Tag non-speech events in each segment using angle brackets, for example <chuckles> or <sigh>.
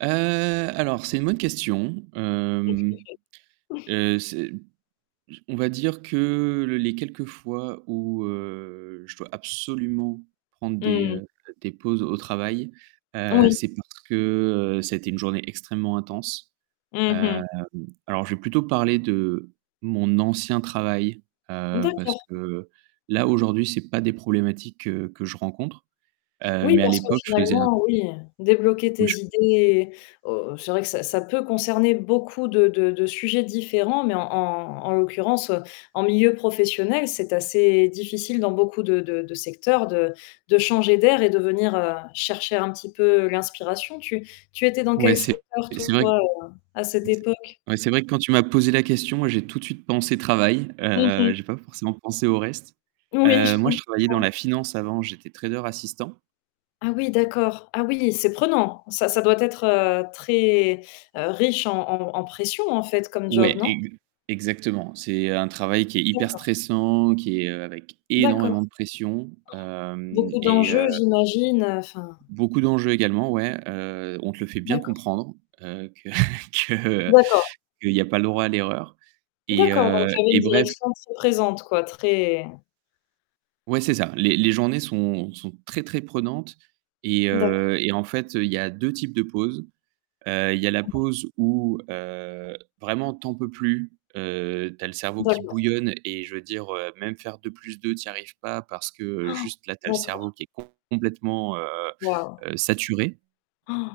Heu, alors, c'est une bonne question, Qu'est-ce que mmh, vous faites? <chuckles> heu, c'est on va dire que les quelques fois où, heu, je dois absolument prendre des, Mmh mh. heu, des pauses au travail, heu, Oui. c'est parce que, heu, ça a été une journée extrêmement intense, Mmh hem, mh. alors, je vais plutôt parler de mon ancien travail, heu, parce D'accord. que là aujourd'hui, c'est pas des problématiques que que je rencontre, heu, Oui, mais à parce que l'époque que je faisais un finalement, oui, débloquer tes Oui, je peux idées o c'est vrai que ça ça peut concerner beaucoup de de de sujets différents, mais en en en l'occurrence, heu, en milieu professionnel, c'est assez difficile dans beaucoup de de de secteurs de de changer d'air et de venir, heu, chercher un petit peu l'inspiration. Tu tu étais dans Ouais, quel c'est secteur et c'est vrai que toi, heu, à cette et c'est époque? ouais, c'est vrai que quand tu m'as posé la question, moi j'ai tout de suite pensé travail, Mmh heu, mh. j'ai pas forcément pensé au reste, Oui, heu, je moi, je comprends. travaillais dans la finance avant, j'étais trader assistant. Ah oui, d'accord. Ah oui, c'est prenant. Ça ça doit être, heu, très riche en en en pression, en fait, comme job, Ouais, non? ex exactement. C'est un travail qui est hyper D'accord. stressant, qui est, heu, avec D'accord. énormément de pression, hem, Beaucoup et d'enjeux, heu j'imagine, heu, enfin. Beaucoup d'enjeux également ouais, heu, on te le fait bien D'accord. comprendre, heu, que <chuckles> que D'accord. qu'il n'y a pas le droit à l'erreur et D'accord, donc heu tu avais une et bref direction très présente quoi, très Ouais, c'est ça. Les les journées sont sont très, très prenantes et D'accord. heu, et en fait, il y a 2 types de pause, heu, il y a la Mmh mh. pause où, heu, vraiment tu en peux plus, heu, tu as le cerveau qui D'accord. bouillonne et je veux dire, heu, même faire 2 plus 2 tu y arrives pas parce que juste là, <gasps> tu as le d'accord. cerveau qui est complètement, heu Waouh! heu, saturé.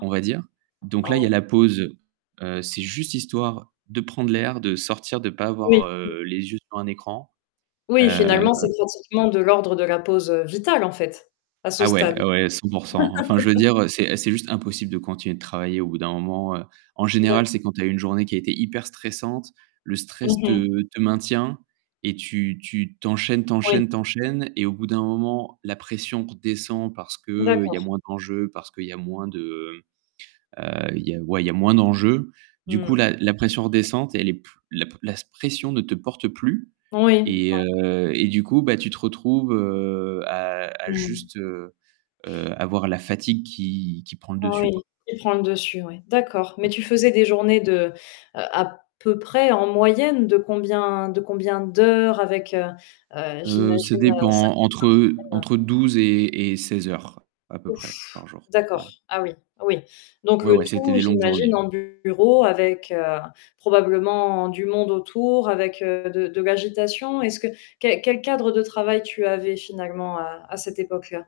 On va dire, donc là, il y a Ah. la pause. Heu, c'est juste histoire de prendre l'air, de sortir, de pas Oui. avoir, Mmh. heu, les yeux sur un écran Oui, heu finalement, c'est pratiquement de l'ordre de la pause, heu, vitale en fait, à ce Ah ouais, stade. ouais 100 %. Enfin, je veux <laughs> dire, c'est c'est juste impossible de continuer de travailler au bout d'un moment, heu, en D'accord. général, c'est quand tu as une journée qui a été hyper stressante. Le stress Mmh mh. te te maintient et tu tu tu enchaînes, tu Oui. enchaînes, tu enchaînes et au bout d'un moment, la pression redescend parce qu'il y a D'accord. moins d'enjeux, parce qu'il y a moins de, heu il y a, ouais, il y a moins d'enjeux. Du Mmh. coup, la la pression redescente et elle est p la p la pression ne te porte plus Oui. et <unintelligible> heu et du coup, bah, tu te retrouves, heu, à à Mmh. juste, heu, heu, avoir la fatigue qui qui prend le dessus Oui, quoi. qui prend le dessus, oui. D'accord, mais Ouais. tu faisais des journées de, heu, à peu près, en moyenne, de combien de combien d'heures? Avec, heu, heu, Heu, ça j'imagine, heu, 5 dépend jours par entre semaine. entre 12 et et 16 heures, à peu Ouf! près, par jour. D'accord. Ouais. Ah oui, oui, donc Ouais le ouais, c'était tout des longues j'imagine journées. en bureau avec, heu, probablement du monde autour avec, heu, de de l'agitation. Est-ce que quel quel cadre de travail tu avais finalement à à cette époque-là?